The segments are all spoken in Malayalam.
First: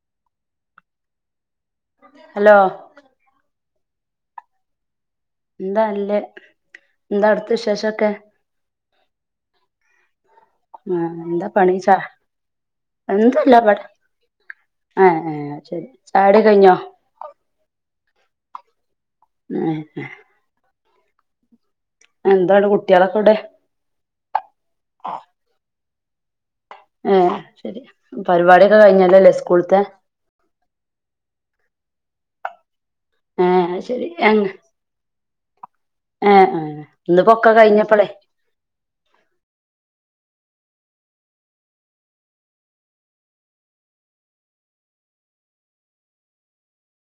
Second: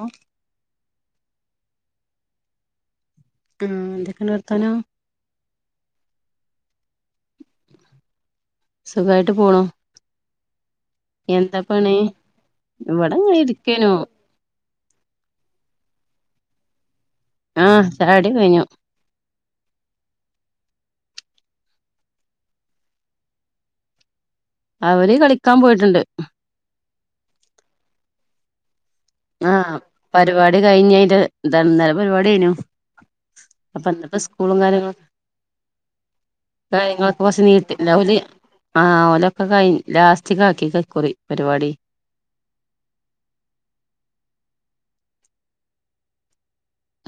ആഹ് ഹലോ മം എന്തൊക്കേണ് വർത്താനം ന്താ നല്ലേ ന്താ അവിട്ത്തെ വിശേഷൊക്കെ സുഖായിട്ട് പോണു ആഹ് എന്താ പണീച്ചാ ഇവിടെങ്ങനെ എന്തുല്ല ബടെ ഇരിക്കേനു ആഹ് ഏഹ് അത്ശരി ചായകുടി കഴിഞ്ഞോ ആഹ് ചായകുടികയ്ഞ്ഞു. ഏഹ് എന്താണ് കുട്ടിയാളൊക്കെവ്ടെ? അവര് കളിക്കാൻ പോയിട്ട്ണ്ട് ഏഹ് ശരി പരിപാടിയൊക്കെ കയ്ഞ്ഞല്ലല്ലോലെ ആഹ് സ്കൂള്ത്തെ പരിപാടി കയിഞ്ഞെന്റെ ന്ത ഇന്നലെ പരിപാടി കയ്ഞ്ഞു ഏ അപ്പൊ ശരി ഇന്ന്പ്പോ ഏ സ്കൂളും കാര്യങ്ങളും ഏ കാര്യങ്ങളൊക്ക കൊർച് ഇന്നിപ്പോൊക്കെ നീട്ടി കഴിഞ്ഞപ്പോളേ ലഓല് ആഹ് ഓലൊക്കെ കയ് ലാസ്റ്റിക്കാക്കിക്ക ഇക്കുറി പരിപാടി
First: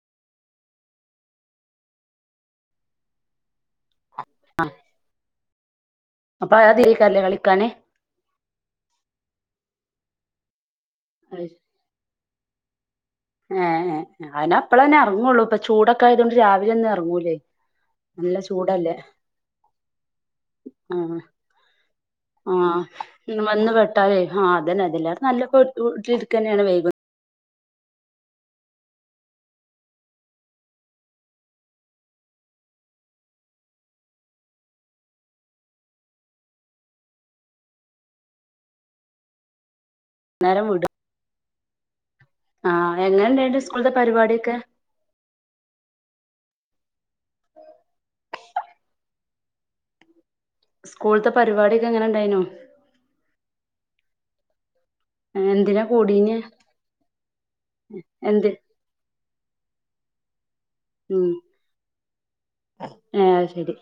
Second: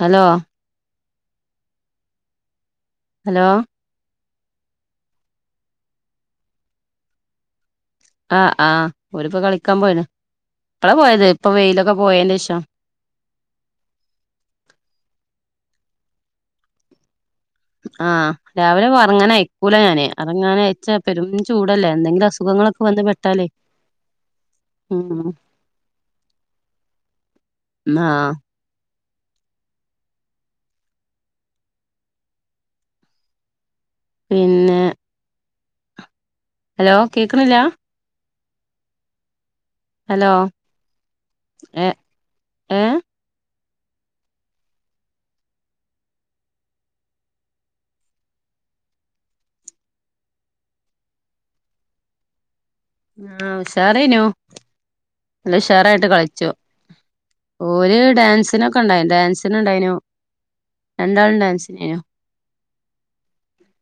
ഹലോ ഹലോ ആഹ് അപ്പാ തിലേക്കരല്ലേ കളിക്കാന് ആഹ് ആഹ് ഓര്പ്പോ കളിക്കാൻ പോയിണ് ഇപ്പള പോയത് പ്പൊ വെയിലൊക്കെ പോയേന്റെ ശേഷം ഏഹ് ഏഹ് അതിന് അപ്പള് ന്നെ എർങ്ങൊള്ളൂ പ്പൊ ചൂടൊക്കായതോണ്ട് രാവിലൊന്നും എർങ്ങൂലേയ് ആഹ് രാവിലെ എർങ്ങാന് അയക്കൂല ഞാന് എറങ്ങാനയച്ച ആ പെരും ചൂടല്ലേ എന്തെങ്കിലും ആ അസുഖങ്ങളൊക്കെ വന്ന് പെട്ട വന്ന് പെട്ടാലേ ഹാ അതന്നെ ഇതിലേറെ നല്ല പേടിച് വീട്ടിലിര്ക്കന്നേണ് വൈബ് മം ഹാ പിന്നെ ഹലോ കേക്ക്ണില്ല ഹലോ നേരം വീടാ ഏ ഏ ആഹ് എങ്ങനെണ്ടായിന്നട്ട് സ്കൂള്ത്തെ പരിപാടിയൊക്കെ സ്കൂള്ത്തെ പരിപാടിയൊക്കെ എങ്ങനെണ്ടായിനു? ആഹ് ഉഷാറേനു നല്ല എന്തിനാ ഉഷറായിട്ട് കൂടീന് കളിച്ചു, ഓര് എന്ത് ഡാൻസിനൊ ണ്ടായി ഡാൻസിന് ഇണ്ടായിനു. ഉം രണ്ടാളും ഡാൻസിനേനു. ഏഹ് അത്ശരി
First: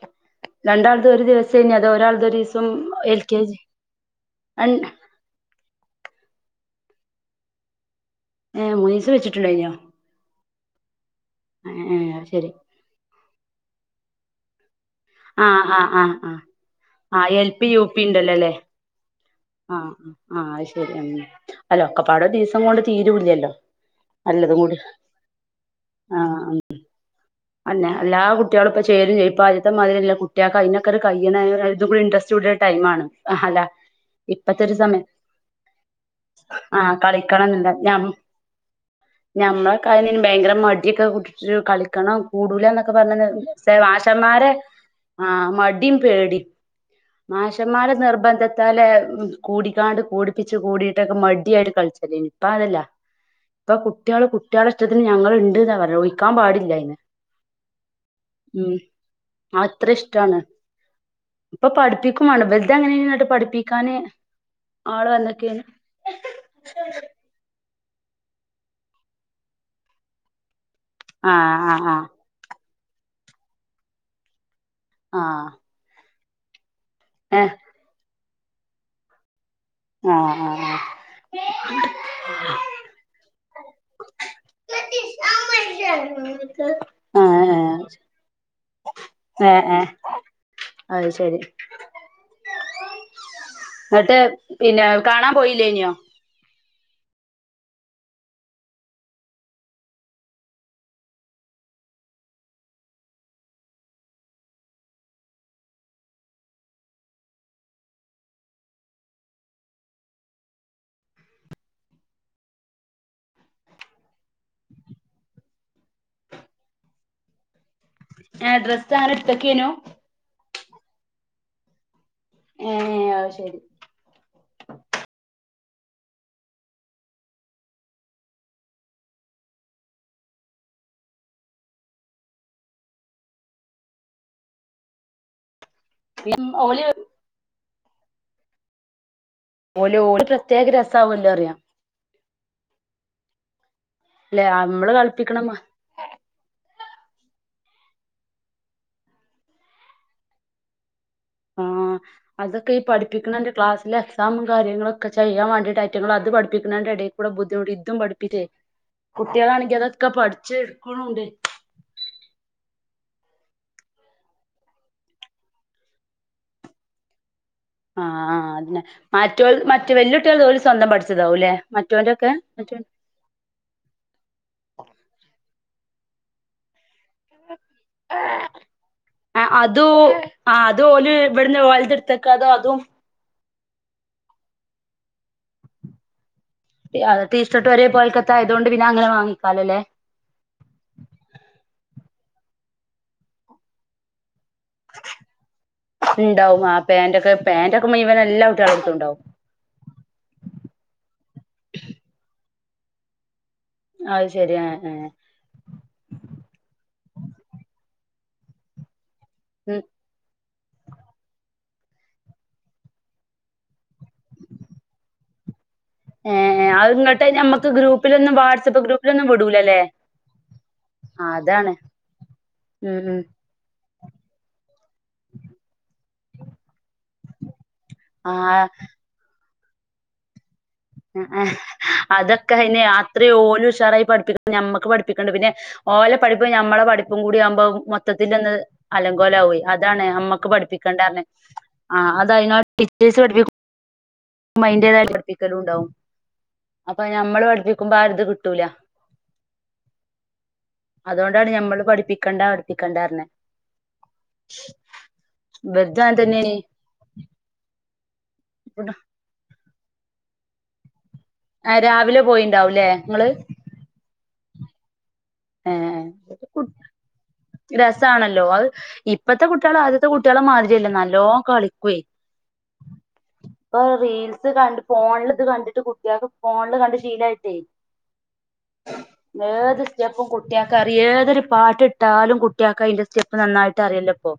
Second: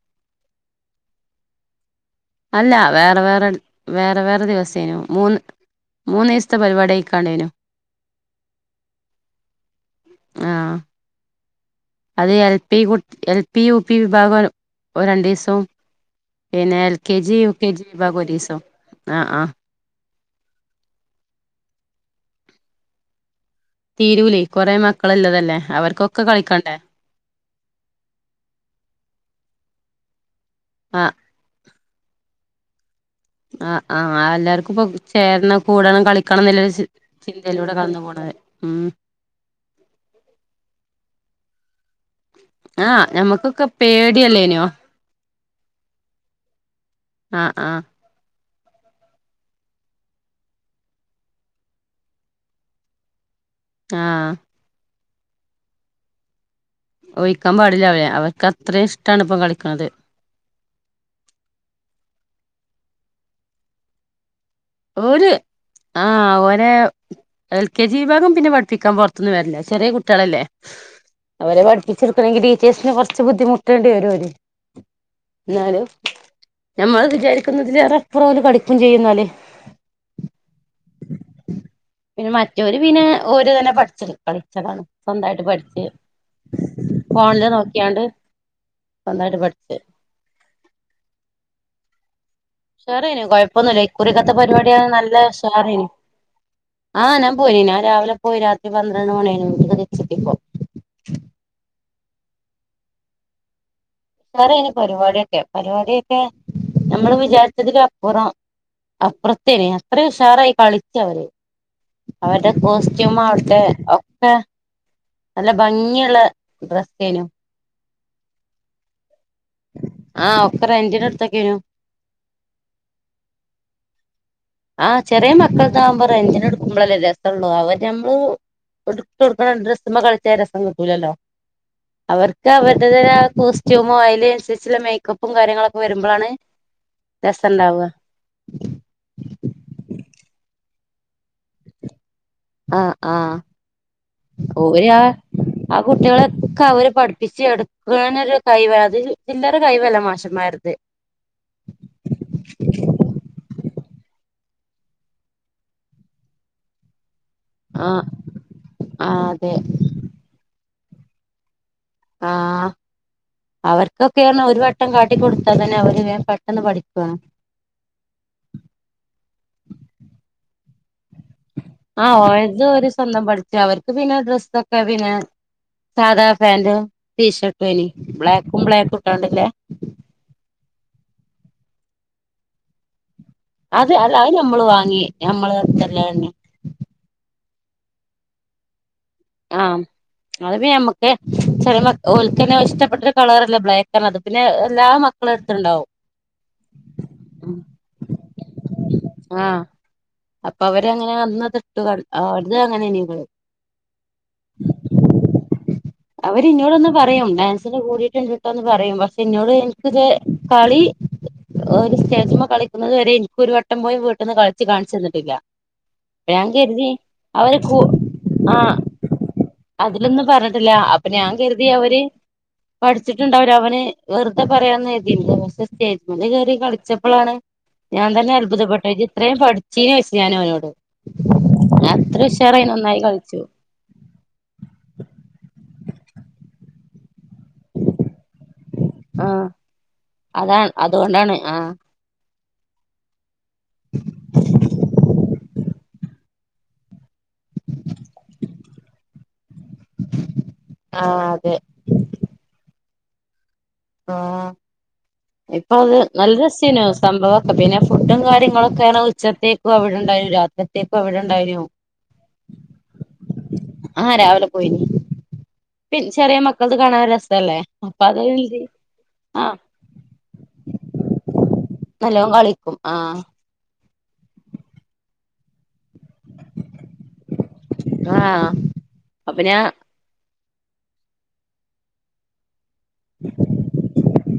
രണ്ടാൾതും ഒരു ദിവസേനി അതോ ഒരാൾ അല്ല വേറെ വേറെ വേറെ വേറെ അൻ ദിവസേനു മൂന്ന് മൂന്നീസ്ത്തെ പരിപാടി കയിക്കാണ്ടേനു ഏ മൂന്നീസ വെച്ചിട്ടുണ്ടായിഞൊ ആഹ് ഏഹ് അത് ശരി എൽ പി കു എൽ പി യു പി വിഭാഗൊ ഒ രണ്ടീസം ആഹ് ആഹ് ആഹ് ആഹ് പിന്നെ എൽ കെ ആഹ് G U L P K G P വിഭാഗം ഇണ്ടല്ലോല്ലേ ഒരീസം ആഹ് ആഹ് ആഹ് ആ അയ് ശരി അങ്ങനെ അല്ല ഒക്കെപാടെ രുദീസം കൊണ്ട് തീരൂല്ലല്ലോ തീരൂലയ് എല്ലതും കൊറെ കൂടി മക്കളുള്ളതല്ലേ അവർക്കൊക്കെ കളിക്കണ്ടേ അയെന്നെ എല്ലാ കുട്ട്യാളും ഇപ്പൊ ചേരും ചെയ്യും ഇപ്പാദ്യത്തെ മാതിരിയല്ല കുട്ട്യാക്കായിനൊക്കെ ഒരു ആഹ് കയ്യണ ഒര തൂക്കൂടെ ഇന്ട്രെസ്‌റ്റ് കൂടിയൊരു ടൈമാണ് അല്ല ആ ആ ഇപ്പത്തെ എല്ലാർക്കും ഒരു സമയം ഇപ്പൊ ചേരണം കൂടണം കളിക്കണന്നുല്ലൊരു ചി ആഹ് ചിന്തയിലൂടെ കടന്നു പോണത് മ്മ് ഞമ്മളെകായിന്നെ ഭയങ്കര മടിയൊക്കെ പിടിച്ചു കളിക്കണോ കൂടുലന്നൊക്കെ ആഹ് പറഞ്ഞന്ന് ഞമ്മക്കൊക്കെ മിസ്സേ മാഷമാരെ പേടിയല്ലേനോ ആ മടിം പേടിം ആഹ് ആഹ് മാഷമാരെ നിർബന്ധ ത്താലെ കൂടിക്കാണ്ട് കൂടിപ്പിച് കൂടിട്ടൊക്കെ മടിയായിട്ട് കളിച്ചലേനി ഇപ്പ അങ്ങനല്ല ഇപ്പൊ കുട്ട്യാള് ആഹ് കുട്ട്യാളെ ഇഷ്ടത്തിന് ഞങ്ങള്ണ്ട്ന്നാ പറയൂ ഒയിക്കാൻ പാടില്ല അയിന്ന് ഒയിക്കാൻ പാടില്ല അവരെ അവ ഉം അത്ര ഇഷ് ടാണ് ഇപ്പൊ പഠിപ്പിക്കും വേണ്ട ഇവലത് എങ്ങനെയിനി ഇന്നട്ട് പഠിപ്പിക്കാന് ആള് ഓര് വന്ന്ക്കേനി ആ ഓരെ എൽ കെ ജി വിഭാഗം പിന്നെ പഠിപ്പിക്കാൻ പൊറത്ത്ന്ന് വരലാ ചെറിയ കുട്ട്യാളല്ലേ അവരെ ആഹ് ആഹ് പഠപ്പിച്ചെടുക്കണെങ്കിൽ ടീച്ചേഴ്സിന് കുറച്ച് ബുദ്ധിമുട്ടേണ്ടി വരും ഓര് ആഹ് ഇന്നാലും ഞമ്മൾ ആഹ് ഏഹ് വിചാരിക്കുന്നതിലേറെപ്പുറം ഓല് കളിക്കും ചെയ്യുന്നാല് ആഹ ആഹ് പിന്നെ മറ്റോര് പിന്നെ ഓര് തന്നെ പഠിച്ചത് കളിച്ചതാണ് സ്വന്തായിട്ട് പഠിച് ആഹ് ഫോണില് ആഹ് നോക്കിയാണ്ട് സ്വന്തായിട്ട് പഠിച് അയ് ശരി ഉഷാറേനി കൊയപ്പൊന്നുല്ല എന്നിട്ട് ഇക്കുറിക്കത്തെ പരിപാടിയാ പിന്നെ നല്ല കാണാൻ ഉഷാറേനി പോയില്ലേനോ ആഹ് ഞാൻ പോയി ഞാ രാവിലെ പോയി രാത്രി പന്ത്രണ്ട് മണിയായിനു വീട്ട്ക് തിരിച്ചെത്തിയപ്പോ ഉഷാറേനി പരിവാടിയൊക്കെ പരിവാടിയൊക്കെ നമ്മള് വിചാരിച്ചതിലും അപ്പുറം അപ്പറത്തേന് അത്രയും ഉഷാറായി കളിച്ചവര് അവരുടെ കോസ്റ്റ്യൂം ആവട്ടെ ഒക്കെ നല്ല ഭംഗിയുള്ള ഡ്രസ്സേനു ആഹ ഡ്രെസ്സാങ്ങള് ടുത്ത്ക്ക് യ് നു ആഹ് ഒക്കെ റെന്റിനെട്ത്തക്കെനു ഏഹ് അയ് ശരി ആഹ് ചെറിയ മക്കളതാവുമ്പോ റെന്റിനെടുക്കുമ്പളല്ലേ രസള്ളോ അവര് നമ്മള് ഇടത്തോട്ക്കണ ഡ്രസ്സ്മ്മ കളിച്ച രസം കിട്ടൂലല്ലോ അവർക്ക് അവരുടെത ആ കോസ്റ്റ്യൂമോ അതിതിന അനുസരിച്ചുള്ള മേക്കപ്പും കാര്യങ്ങളൊക്കെ. വരുമ്പോഴാണ് ഓല് രസം ഉണ്ടാവുക. ഓല് ഓല് പ്രത്യേക ര സാവോല്ലോന്ന റിയാ. ആഹ് ആഹ്. അല്ലെ നമ്മള് കളിപ്പിക്കണമാ കുട്ട്യാളൊക്കെ അവര് പഠിപ്പിച്ച് എടുക്കനോരു കൈവ് അത് ചില്ലറ കൈവല്ല മാഷുംമാരത് ആഹ് അതൊക്കെ ഈ പഠിപ്പിക്കണേന്റെ ക്ലാസിലെ എക്സാമും കാര്യങ്ങളൊക്കെ ചെയ്യാൻ വേണ്ടിട്ട് അറ്റിങ്ങൾ അത് പഠപ്പിക്കിണേന്റെ ഇടേ കൂടെ ബു ഇ ഇതും ആഹ് പഠിപ്പിച്ചേ ആഹ് അതെ കുട്ട്യാളാണെങ്കിൽ അതൊക്കെ പഠിച്ച് എടുക്ണുംണ്ട് ആഹ് അവർക്കൊക്കേറ്ഞ്ഞാ ഒരു വട്ടം കാട്ടിക്കൊടുത്താൽ തന്നെ അവര് വേം പെട്ടെന്ന് പഠിക്കും ആഹ് അതന്നെ മറ്റോ മറ്റ വെല്ല്യട്ട്യളത് ഓല് സ്വന്തം പഠിച്ചു ച്ചതാകും ലെ മറ്റോന്റെ ആഹ് ഒക്കെ ഓരത് മറ്റോ ഓര് സ്വന്തം പഠിച്ച അവർക്ക് പിന്നെ ഡ്രെസ്സൊക്കെ പിന്നെ സാധാ പാന്റും ടീഷർട്ടും ഏനി ബ്ലാക്കും ബ്ലാകും ഇട്ടാണ്ട്ലേ ആഹ് അത് ഓല് ഇവിടുന്ന് ഓലെത് ഇട്ത്ത്ക്കാതെ അതും അത് അല്ലാ അത് ഞമ്മള് വാങ്ങി ഞമ്മള് ഇള്ളത് തന്നെ അത്‌ ടീഷർട്ട്‌ ഒരേ പോൽക്കത്ത ആയത്കൊണ്ട് പിന്നെ അങ്ങനെ വാങ്ങിക്കാലൊ ആഹ് ലെ അത് പിന്നെ നമ്മുക്ക് ചെറിയ മക്ക ഓൽക്കന്നെ ഇഷ്ടപ്പെട്ടൊരു കളറല്ലേ ബ്ലാാക്ക്റിയ്ണത് പിന്നെ എല്ലാ മക്കളെ അടുത്തുണ്ടാവും ഇണ്ടാവും ആ പാന്റ് ഒക്കെ ഉം പാന്റൊക്കെ മുയുവൻ എല്ലാ കുട്ട്യാളെടുത്തും ഇണ്ടാവും ആഹ് അപ്പൊ അവരങ്ങനെ അന്ന് അതിട്ട് അവട്ന്ന് അങ്ങനേനി ഞങ്ങള് അത് ശരി ആ ആഹ് അവരി ഇന്നോടൊന്ന് പറയും ഡാൻസിന് കൂടിട്ട് ഇണ്ട്ട്ടാന്ന് പറയും പക്ഷെ ഇന്നോട് ഇനിക്കിത് കളി ഓര് സ്റ്റേജ്മ്മെ കളിക്കുന്നത് വരെ ഇനിക് ഒരു വട്ടം പോലും വീട്ടിൽന്ന് കളിച്ച് കാണിച്ചു തന്നിട്ടില്ല ഏ ഞാൻ ഏ കരുതി അത് ഇങ്ങോട്ട് അവര് ഞമ്മക്ക് കൂ ഗ്രൂപ്പിലൊന്നും ആഹ് വാട്സആപ്പ് ഗ്രൂപ്പിലൊന്നും വിടൂലല്ലേ അതിലൊന്നും പറഞ്ഞട്ട അപ്പൊ ഞാൻ കരുതി അതാണ് അവര് ഉം ഉം പഠിച്ചിട്ടുണ്ടാവ അവന് വെറുതെ പറയാ കർതി പക്ഷേ സ്റ്റേജ്മെല് കേറി കളിച്ചപ്പളാണ് ഞാൻ ആ തന്നെ അത്ഭുതപ്പെട്ടത് ഇജ്ജി ഇത്രയും പഠിച്ചീനോ ചോയ്ച്ച് ഞാൻ ഓനോട്‌ അതൊക്കെ അയിന് നന്നായി അത്രയും കളിച്ചു ഓലുഷറായി പഠിപ്പിക്ക ഞമ്മക്ക് പഠിപ്പിക്കണ്ട പിന്നെ ഓലെ പഠിപ്പും ഞമ്മളെ പഠിപ്പും കൂടി ആവുമ്പോ മൊത്തത്തിൽ ഒന്ന് ആഹ് അലങ്കോലാവേ അതാണ് അമ്മക്ക് അതാണ് പഠിപ്പിക്കണ്ടാറ്ഞ്ഞ് അതുകൊണ്ടാണ് ആഹ് ആ അത് അതിനോട് ടീച്ചേഴ്സ് പഠിപ്പിക്കുമ്പോ അയിന്റേതായിട്ട് പഠിപ്പിക്കും ണ്ടാവും അപ്പൊ ഞമ്മള് പഠിപ്പിക്കുമ്പോ ആരു ഇത് കിട്ടൂല ആഹ് അതോണ്ടാണ് അതെ ഞമ്മള് പഠിപ്പിക്കണ്ട പഠിപ്പിക്കണ്ടർഞ്ഞ് ആഹ് ഇപ്പ അത് അങ്ങനെ നല്ല തന്നെയാണ് രസേനു സംഭവൊക്കെ പിന്നെ ഫുഡും കാര്യ ങ്ങളോക്കെ ഉച്ചത്തേക്കും അവിടെണ്ടായിനു രാത്രിത്തേക്കും അവിടെ ഉണ്ടായിനു ആഹ് രാവിലെ പോയിണ്ടാവുംല്ലേ ഇങ്ങള് ആഹ് രാവിലെ പോയിനി ഏഹ് പിന്നെ ചെറിയ മക്കൾത് കാണാൻ രസല്ലേ അപ്പൊ രസാണല്ലോ എഴുതി അത് ഇപ്പത്തെ ആഹ് കുട്ട്യാള അത് ത്തെ കുട്ട്യാളെ മാതിരിയല്ല നല്ലോം കളിക്കുവേ നല്ലോം കളിക്കും ആഹ് ഇപ്പൊ റീൽസ് കണ്ട് ഫോണിൽ ഇത് കണ്ടിട്ട് കുട്ടി കുട്ട്യാക്ക് ഫോണില് കണ്ട് ശീലായിട്ടേ ആഹ് അപ്പൊ ഞാൻ എത് സ്റ്റെപ്പും കുട്ട്യാക്കറിയും ഏതൊരു പാട്ടിട്ടാലും കുട്ട്യാക്ക് അയിന്റെ സ്റ്റെപ്പ് നന്നായിട്ട് അറിയല്ലൊ ഇപ്പോ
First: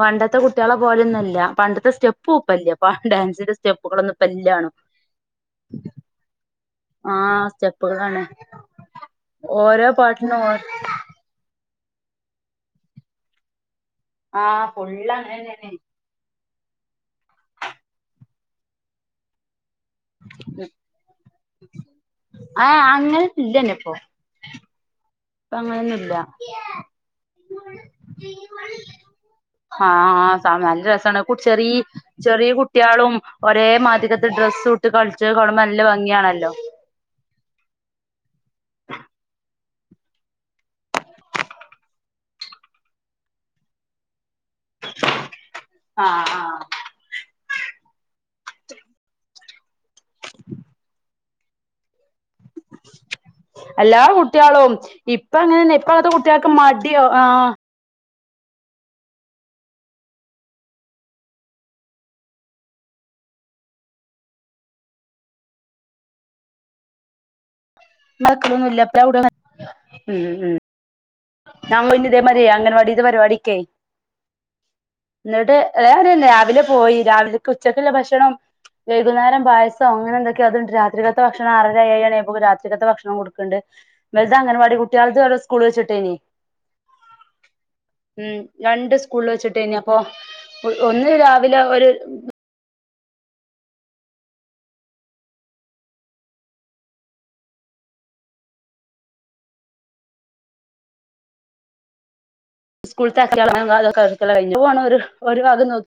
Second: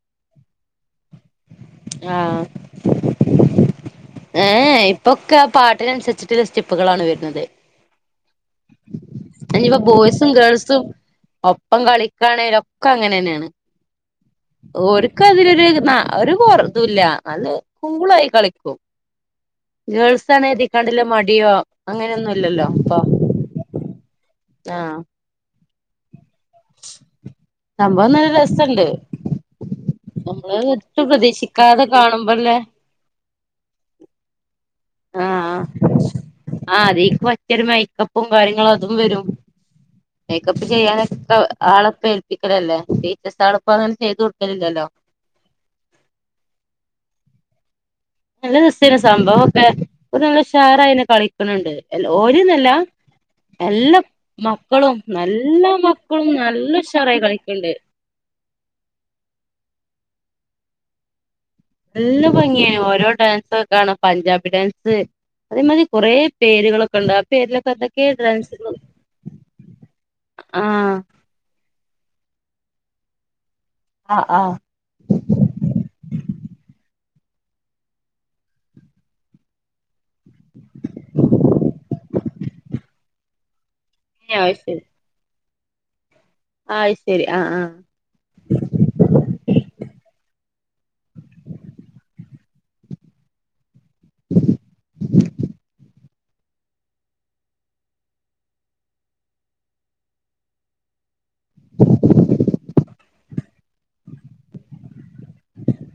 പണ്ടത്തെ കുട്ട്യാളെ പോലെ ഒന്നുംല്ല പണ്ടത്തെ സ്റ്റെപ്പും ആഹ് ഇപ്പല്ല്യ ഡാൻസിന്റെ സ്റ്റെപ്പുകളൊന്നും ഇപ്പ ഇല്ല്യാണും ഏഹ് ഇപ്പൊക്കെ ആ പാട്ടിനനുസരിച്ച് സ്റ്റെപ്പുകളാണ് ആഹ വരുന്നത് സ്റ്റെപ്കളാണ് [unintelligible] ബോയ്സും ഓ ഗേൾസും ഇപ്പം കളിക്കാണേലൊക്കെ അങ്ങനെ തന്നെയാണ് ആഹ് ഫുള്ള് ഓരിക്ക് അതിലൊരു അങ്ങനെന്നെയാണ് ന ഒരു കൊറതല്ല നല്ല കൂളായി കളിക്കും ഗേൾസ് ആണ എഴതിക്കാണ്ടില്ല മടിയോ അങ്ങനെയൊന്നും ഇല്ലല്ലോ അപ്പൊ ഇതന്നെപ്പോ ആഹ് ഇപ്പൊ അങ്ങനെയൊന്നും ഇല്ല സംഭവം നല്ല രസുണ്ട് ആഹ് ന രസമാണ്ക്ക ചെറിയ പ്രതീക്ഷിക്കാതെ ചെറിയ കാണുമ്പോല്ലേ കു- കുട്ടിയാളും ഒരേ മാദ്യകത്ത് ഡ്രസ്സ്ട്ട് കളിച്ച കാണുമ്പ നല്ല ഭംഗിയാണല്ലോ ആ അതേക്ക്പറ്റിയ മേക്കപ്പും കാര്യങ്ങളും അതും വരും മേക്കപ്പ് ചെയ്യാനൊക്കെ ആളപ്പ ഏൽപ്പിക്കലല്ലേ ടീച്ചസ് ആളപ്പ അങ്ങനെ ചെയ്ത് കൊടുക്കലില്ലല്ലോ ആഹ് ആഹ് നല്ല രസയാനി സംഭവം ഒക്കെ ഒരു നമ്മളെ ഷാറായി കളിക്കണണ്ട് ഓരിന്നല്ല എല്ലാ കുട്ട്യാളും മക്കളും ഇപ്പ നല്ലാ അങ്ങനെന്നെ ഇപ്പ അങ്ങത്തെ മക്കളും കുട്ട്യാൾക്ക് നല്ല മടിയോ ഉശാറായി ആഹ് കളിക്കണ്ട് എല്ല ഭംഗിയാണ് ഓരോ ഡാൻസ് കാണാം പഞ്ചാബി ഡാൻസ് അതേമാതി കുറെ പേരുകളൊക്കെ ഉണ്ട് ആ പേരിലൊക്കെ അതക്കെ ക്കെ ഡാൻസുകളും നടക്കലൊന്നുല്ല ഇപ്പ ആഹ് നാ പിന്നെ ഇതേ മാരിയാേ അംഗൻവാടി ത്തെപരിപാടിക്കേ ആഹ് ആഹ് എന്നിട്ട് ഏറ രാവിലെ പോയി രാവിലെ ഉച്ചക്കല്ല ഭക്ഷണം വൈകുന്നേരം പായസം അങ്ങനെ എന്തൊക്കെയ അതുണ്ട് രാത്രികാലത്തെ ഭക്ഷണം ആറര ഏഴ്മണി ആയുമ്പോ രാത്രിക്കകത്തെ ഭക്ഷണം കൊടുക്കുന്നുണ്ട് വെൽത് അത് അങ്കൻവാടി കുട്ടികൾത് സ്കൂൾവെച്ച് വിട്ടേനി ആയ് ശരി ആഹ് ആഹ് ഉം രണ്ട് സ്കൂളിൽ വെച്ചിട്ട കഴഞ്ഞ അപ്പൊ ഒന്ന് രാവിലെ ഒരു സ്കൂളത്തക്കിയള അതൊക്കെതൊക്കെ കഴഞ്ഞ പോ ഒരു ഭാഗം നോക്ക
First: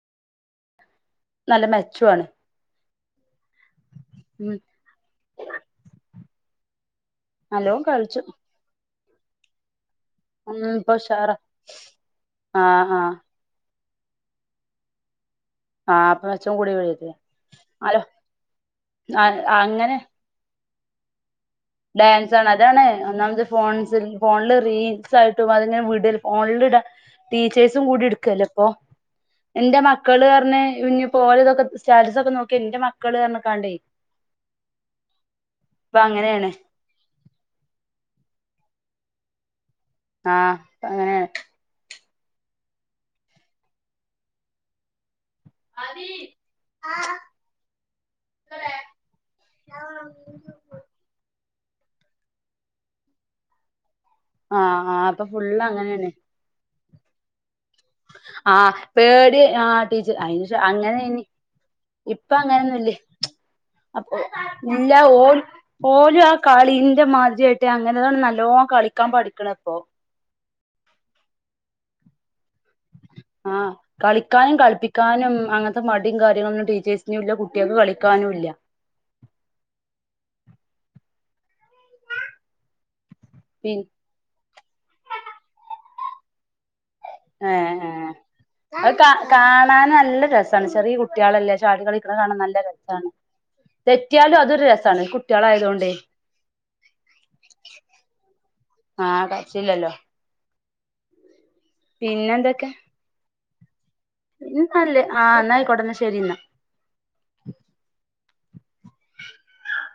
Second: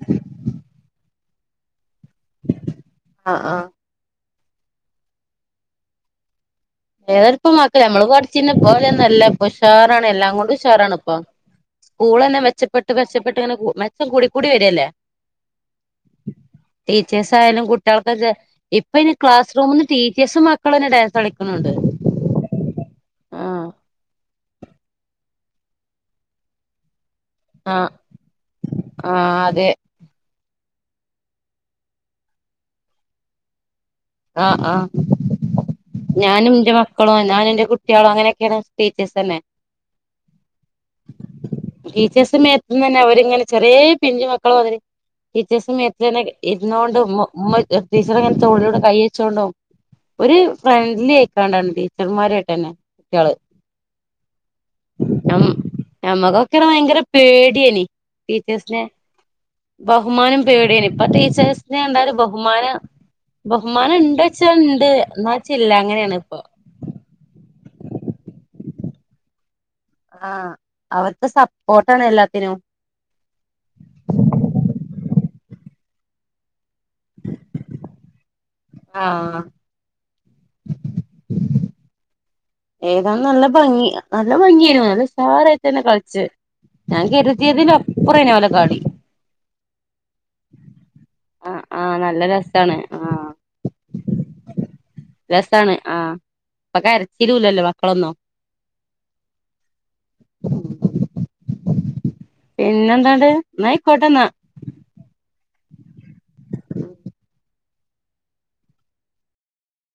നല്ല മെച്ചു ആണ് ആഹ് ആഹ് ഉം ഏതപ്പമാക്ക നല്ലോം നമ്മള് കളിച്ചു കുടിച്ചി പോലെന്നുംല്ല പഷാറാണ് എല്ലാം ഉം ഇപ്പൊ അങ്ങോട്ഷാറാണ ഇപ്പ ഉഷാറാ സ്കൂൾ തന്നെ മെച്ചപ്പെട്ട് ആഹ് ആഹ് മെച്ചപ്പെട്ട് ഇങ്ങനെ മെച്ചം കൂടി കൂടി വരില്ലേ ആഹ് അപ്പൊ മെച്ചം കൂടി വരും ടീച്ചേഴസ് ആയാലും ഹലോ കുട്ടികൾക്ക ഇപ്പ ഇ ക്ലാസ് റൂമന്ന് അങ്ങനെ ടീ മിസ്സും മക്കൾ തന്നെ ഡാൻസ് കളിക്കുന്നുണ്ട് ഡാൻസ്ണ് അതാണ് ഒന്നാമത് ആഹ് ഫോൺസിൽ ഫോണില് റീൽസ് ആയിട്ടും അതങ്ങനെ വീഡിയൽ ഫോണിൽ ടീച്ചേഴ്സും ആഹ് കൂടി എടുക്കല്ലേ ഇപ്പൊ ആഹ് അതെ എന്റെ മ മക്കള് ക ഇഞ്ഞഞ് പോലെ ഇതൊക്കെ സ്റ്റാ സ് ഒക്കെ നോക്കി എന്റെ മക്കള് കണ്ടേ കാണ്ട് ആഹ് ആഹ് അങ്ങനെയാണ് ഞാനുംന്റെ മ മക്കളോ ഞാനൻന്റെ കുട്ടികളോ അനൊക്കെയാണ് ടീച്ചേസ് തന്നെ ആഹ് അങ്ങനെ ടീച്ചേഴ്സും മ എത്തന്ന് തന്നെ അവരിങ്ങനെ ചെറിയ പിഞ്ചു മക്കള മാതിരി ടീച്ചേഴ്സ് മേത്ത്ങ്ങനെഇരുന്നോണ്ട് ഉമ്മ ടീച്ചർങ്ങനെ തോളിലൂടെ കൈ വെച്ച് കൊണ്ടും ഒരു ഫ്രണ്ട്ലി ആയിക്കാണ്ടാണ് ടീച്ചർമാരായിട്ട് തന്നെ കുട്ടികള് ആഹ് ആഹ് ഇപ്പൊ ഫുള്ള് അങ്ങനെയാണ് ഞമ്മക്കൊക്കെ ഭയങ്കര പേടിയനി ആഹ പേടി ആ ടീച്ചെ ബഹുമാനം അയ്ന് പേടിയേനി ഇപ്പൊ അങ്ങനേനി ടീച്ചേഴ്സിനെ കണ്ടാല് ഇപ്പ ബഹുമാനം അങ്ങനെന്നുംല്ലേഹ് ബഹുമാനം അപ്പൊ ഇണ്ട് വെച്ചാ ഇണ്ട് ഇല്ല ഓ എന്നാ വെച്ചാ ഇല്ല അങ്ങനെയാണ് ഓലും ആ ഇപ്പൊ കളിന്റെ മാതിരിയാ ട്ടാ അങ്ങനെതെന്നെ നല്ലോ കളിക്കാൻ പഠിക്ക്ണ ഇപ്പൊ ആഹ അവർക്ക് സപ്പോട്ടാണ് എല്ലാത്തിനും ആഹ്‌ കളിക്കാനും കളിപ്പിക്കാനും അങ്ങെന്ത്തെ മടിം കാര്യങ്ങളൊന്നും ടീച്ചേഴ്സിനുല്ല കുട്ട്യേൾക്ക് കളി ക്കാനുല്ല്യാ ആഹ്‌ ഏതാ നല്ല പി ഭംഗി നല്ലെ ഭംഗിയാന്ന് നല്ലെ ഉഷാറായിട്ടന്നെ കൾച്ചേ ഏഹ് കളി ‌ഹേഹ് അത് കാ കാണാന് നല്ലെ രസണ്ട് ചെറീ കു കുട്ട്യേളല്ലേ ആഹ് ആഹ് ചാടികളിക്ക്ണ നല്ല കാണാ നല്ലെ രസാണ് ആഹ് തെറ്റ്യാലും അതൊരു രസ രസാണ് ആ ഇപ്പം കരച്ചിലൂല്ലല്ലോ മക്കളൊന്നും ആഹ്‌ [unintelligible] പിന്നെൻ പിന്നെൻന്താണ്ട് ഇന്ന അയിക്കോട്ടന്നാ ഇന്ന നല്ലേ ആഹ് ഇന്നയികോട്ടെന്ന ശെരിന്ന